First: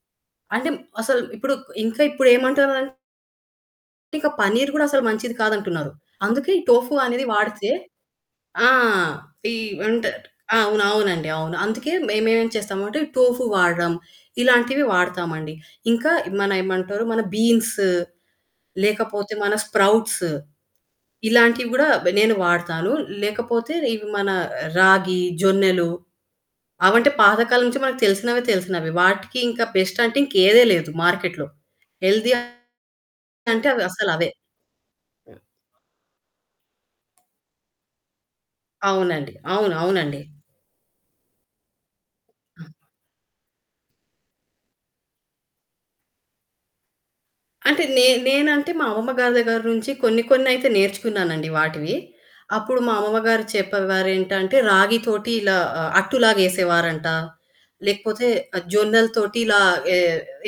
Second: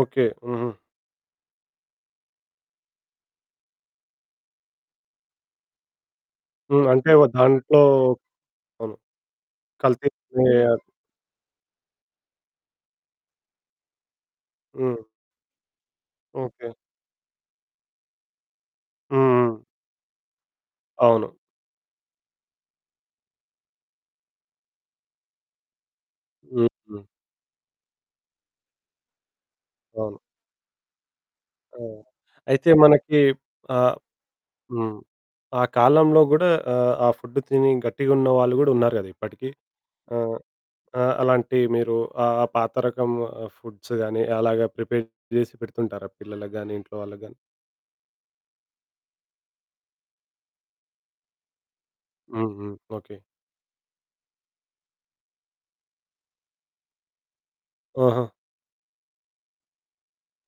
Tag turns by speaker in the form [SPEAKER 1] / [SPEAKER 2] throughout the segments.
[SPEAKER 1] Okay.
[SPEAKER 2] అంటే,
[SPEAKER 1] హుహు.
[SPEAKER 2] అసలు ఇప్పుడు ఇంకా ఇప్పుడేమంటారంటే పన్నీర్ కూడా అసలు మంచిది కాదంటున్నారు. అందుకే ఈ
[SPEAKER 1] హ్మ్.
[SPEAKER 2] టోఫు
[SPEAKER 1] అంటే
[SPEAKER 2] అనేది
[SPEAKER 1] ఒక
[SPEAKER 2] వాడితే
[SPEAKER 1] దాంట్లో
[SPEAKER 2] ఆ!
[SPEAKER 1] అవును.
[SPEAKER 2] ఈ
[SPEAKER 1] కల్తీ
[SPEAKER 2] అంటే
[SPEAKER 1] చేయ
[SPEAKER 2] అవును. అవునండవును. అందుకే మేమేం చేస్తాము అంటే టోఫు వాడడం, ఇలాంటివి
[SPEAKER 1] హ్మ్.
[SPEAKER 2] వాడతామండి. ఇంకా మన
[SPEAKER 1] ఓకె.
[SPEAKER 2] ఏమంటారు, మన బీన్స్
[SPEAKER 1] హ్మ్.
[SPEAKER 2] లేకపోతే మన
[SPEAKER 1] హ్మ్.
[SPEAKER 2] స్ప్రౌట్స్.
[SPEAKER 1] అవును.
[SPEAKER 2] ఇలాంటివి గూడా బ నేను వాడతాను లేకపోతే ఇవి మన రాగి, జొన్నలు,
[SPEAKER 1] హ్మ్. హ్మ్.
[SPEAKER 2] అవంటే పాత కాలం నుంచి మనకు తెలిసినవి తెలిసినవి. వాటికింకా బెస్ట్ అంటే
[SPEAKER 1] అవును.
[SPEAKER 2] ఇంకేదే లేదు మార్కెట్‌లో.
[SPEAKER 1] ఆ!
[SPEAKER 2] హెల్తీ
[SPEAKER 1] అయితే మనకి
[SPEAKER 2] అంటే
[SPEAKER 1] ఆహ్,
[SPEAKER 2] అవసలవే.
[SPEAKER 1] హ్మ్.
[SPEAKER 2] హ్మ్.
[SPEAKER 1] ఆ కాలంలో గూడా ఆహ్, ఆ ఫుడ్డు తిని గట్టిగా ఉన్న వాళ్ళు గూడా ఉన్నారు గదా!
[SPEAKER 2] అవునండి.
[SPEAKER 1] ఇప్పటికి.
[SPEAKER 2] అవును. అవునండి.
[SPEAKER 1] ఆహ్, అ అలాంటి మీరు ఆహ్, ఆ పాత
[SPEAKER 2] ఆ!
[SPEAKER 1] రకం ఫుడ్స్ గాని అలాగా ప్రిపేర్ జేసి పెడుతుంటారా పిల్లలకి గాని, ఇంట్లో వాళ్ళకి గాని?
[SPEAKER 2] అంటే నేన్ నేనంటే మా అమ్మమ్మ గారి దగ్గర నుంచి కొన్ని కొన్నయితే నేర్చుకున్నానండి వాటివి.
[SPEAKER 1] హ్మ్. హ్మ్.
[SPEAKER 2] అప్పుడు మా
[SPEAKER 1] ఓకె.
[SPEAKER 2] అమ్మమ్మ గారు చెప్పేవారేంటంటే రాగి తోటి ఇలా అట్టులాగా వేసేవారంట,
[SPEAKER 1] ఆహా!
[SPEAKER 2] లేకపోతే జొన్నల తోటి ఇలా ఏ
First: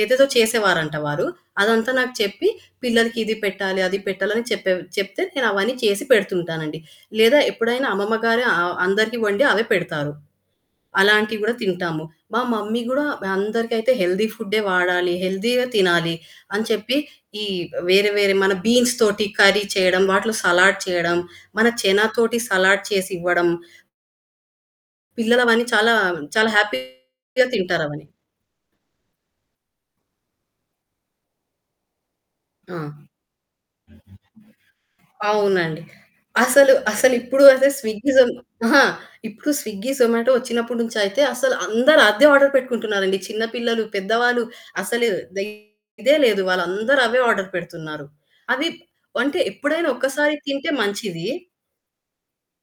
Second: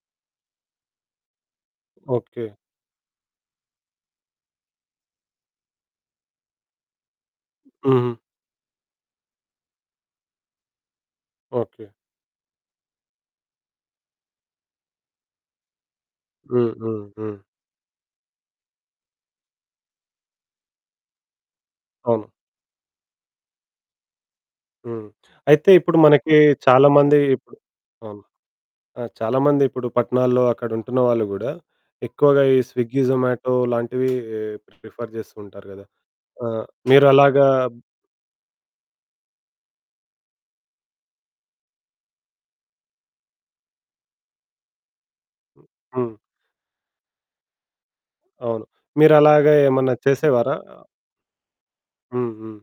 [SPEAKER 2] ఏదేదో చేసేవారంట వారు. అదంతా నాకు
[SPEAKER 1] ఓకె.
[SPEAKER 2] చెప్పి, పిల్లలకి ఇది పెట్టాలి, అది పెట్టాలి అని చెప్పే చెప్తే, నేనవన్నీ చేసి పెడుతుంటానండి. లేదా ఎప్పుడైనా అమ్మమ్మ
[SPEAKER 1] హుహు.
[SPEAKER 2] గారే అ అందరికీ వండి అవే పెడతారు. అలాంటివి కూడా
[SPEAKER 1] ఓకె.
[SPEAKER 2] తింటాము, మా మమ్మీ గూడా అందరికైతే హెల్తీ ఫుడే వాడాలి, హెల్తీయే తినాలి. అని
[SPEAKER 1] హ్మ్.
[SPEAKER 2] చెప్పి
[SPEAKER 1] హ్మ్. హ్మ్.
[SPEAKER 2] ఈ వేరే వేరే మన బీన్స్ తోటి కర్రీ చేయడం. వాటిలో సలాడ్ చేయడం, మన
[SPEAKER 1] అవును.
[SPEAKER 2] శనాతోటి సలాడ్ చేసివ్వడం
[SPEAKER 1] హ్మ్.
[SPEAKER 2] పిల్లలవన్నీ
[SPEAKER 1] అయితే
[SPEAKER 2] చాలా,
[SPEAKER 1] ఇప్పుడు మనకి
[SPEAKER 2] చాలా
[SPEAKER 1] చాలామంది
[SPEAKER 2] హ్యాపీగా
[SPEAKER 1] ఇపుడు
[SPEAKER 2] తింటారవని.
[SPEAKER 1] అవును. ఆ! చాలామందిపుడు పట్టణాల్లో అక్కడ ఉంటున్న వాళ్ళు గూడా, ఎక్కువగా ఈ
[SPEAKER 2] ఆ!
[SPEAKER 1] స్విగ్గీ, జొమాటో లాంటివి ప్రిఫర్ చేస్తూ ఉంటారు
[SPEAKER 2] అవునండి.
[SPEAKER 1] గదా! ఆ!
[SPEAKER 2] అసలు, అసలిప్పుడు
[SPEAKER 1] మీరలాగా
[SPEAKER 2] స్విగ్గీ జో అహా! ఇప్పుడు స్విగ్గీ, జొమాటో వచ్చినప్పటి నుంచయితే, అసలు అందరూ అదే ఆర్డర్ పెట్టుకుంటున్నారండి. చిన్న పిల్లలు, పెద్దవాళ్ళు అసలు
[SPEAKER 1] హ్మ్.
[SPEAKER 2] ఇదే
[SPEAKER 1] హ్మ్.
[SPEAKER 2] లేదు. వాళ్ళందరూ అవే ఆర్డర్ పెడుతున్నారు.
[SPEAKER 1] అవును.
[SPEAKER 2] అవి అంటే
[SPEAKER 1] మీరలాగా
[SPEAKER 2] ఎప్పుడైనా
[SPEAKER 1] ఏమన్నా
[SPEAKER 2] ఒక్కసారి
[SPEAKER 1] చేసేవారా?
[SPEAKER 2] తింటే
[SPEAKER 1] ఆ!
[SPEAKER 2] మంచిది.
[SPEAKER 1] హ్మ్. హ్మ్.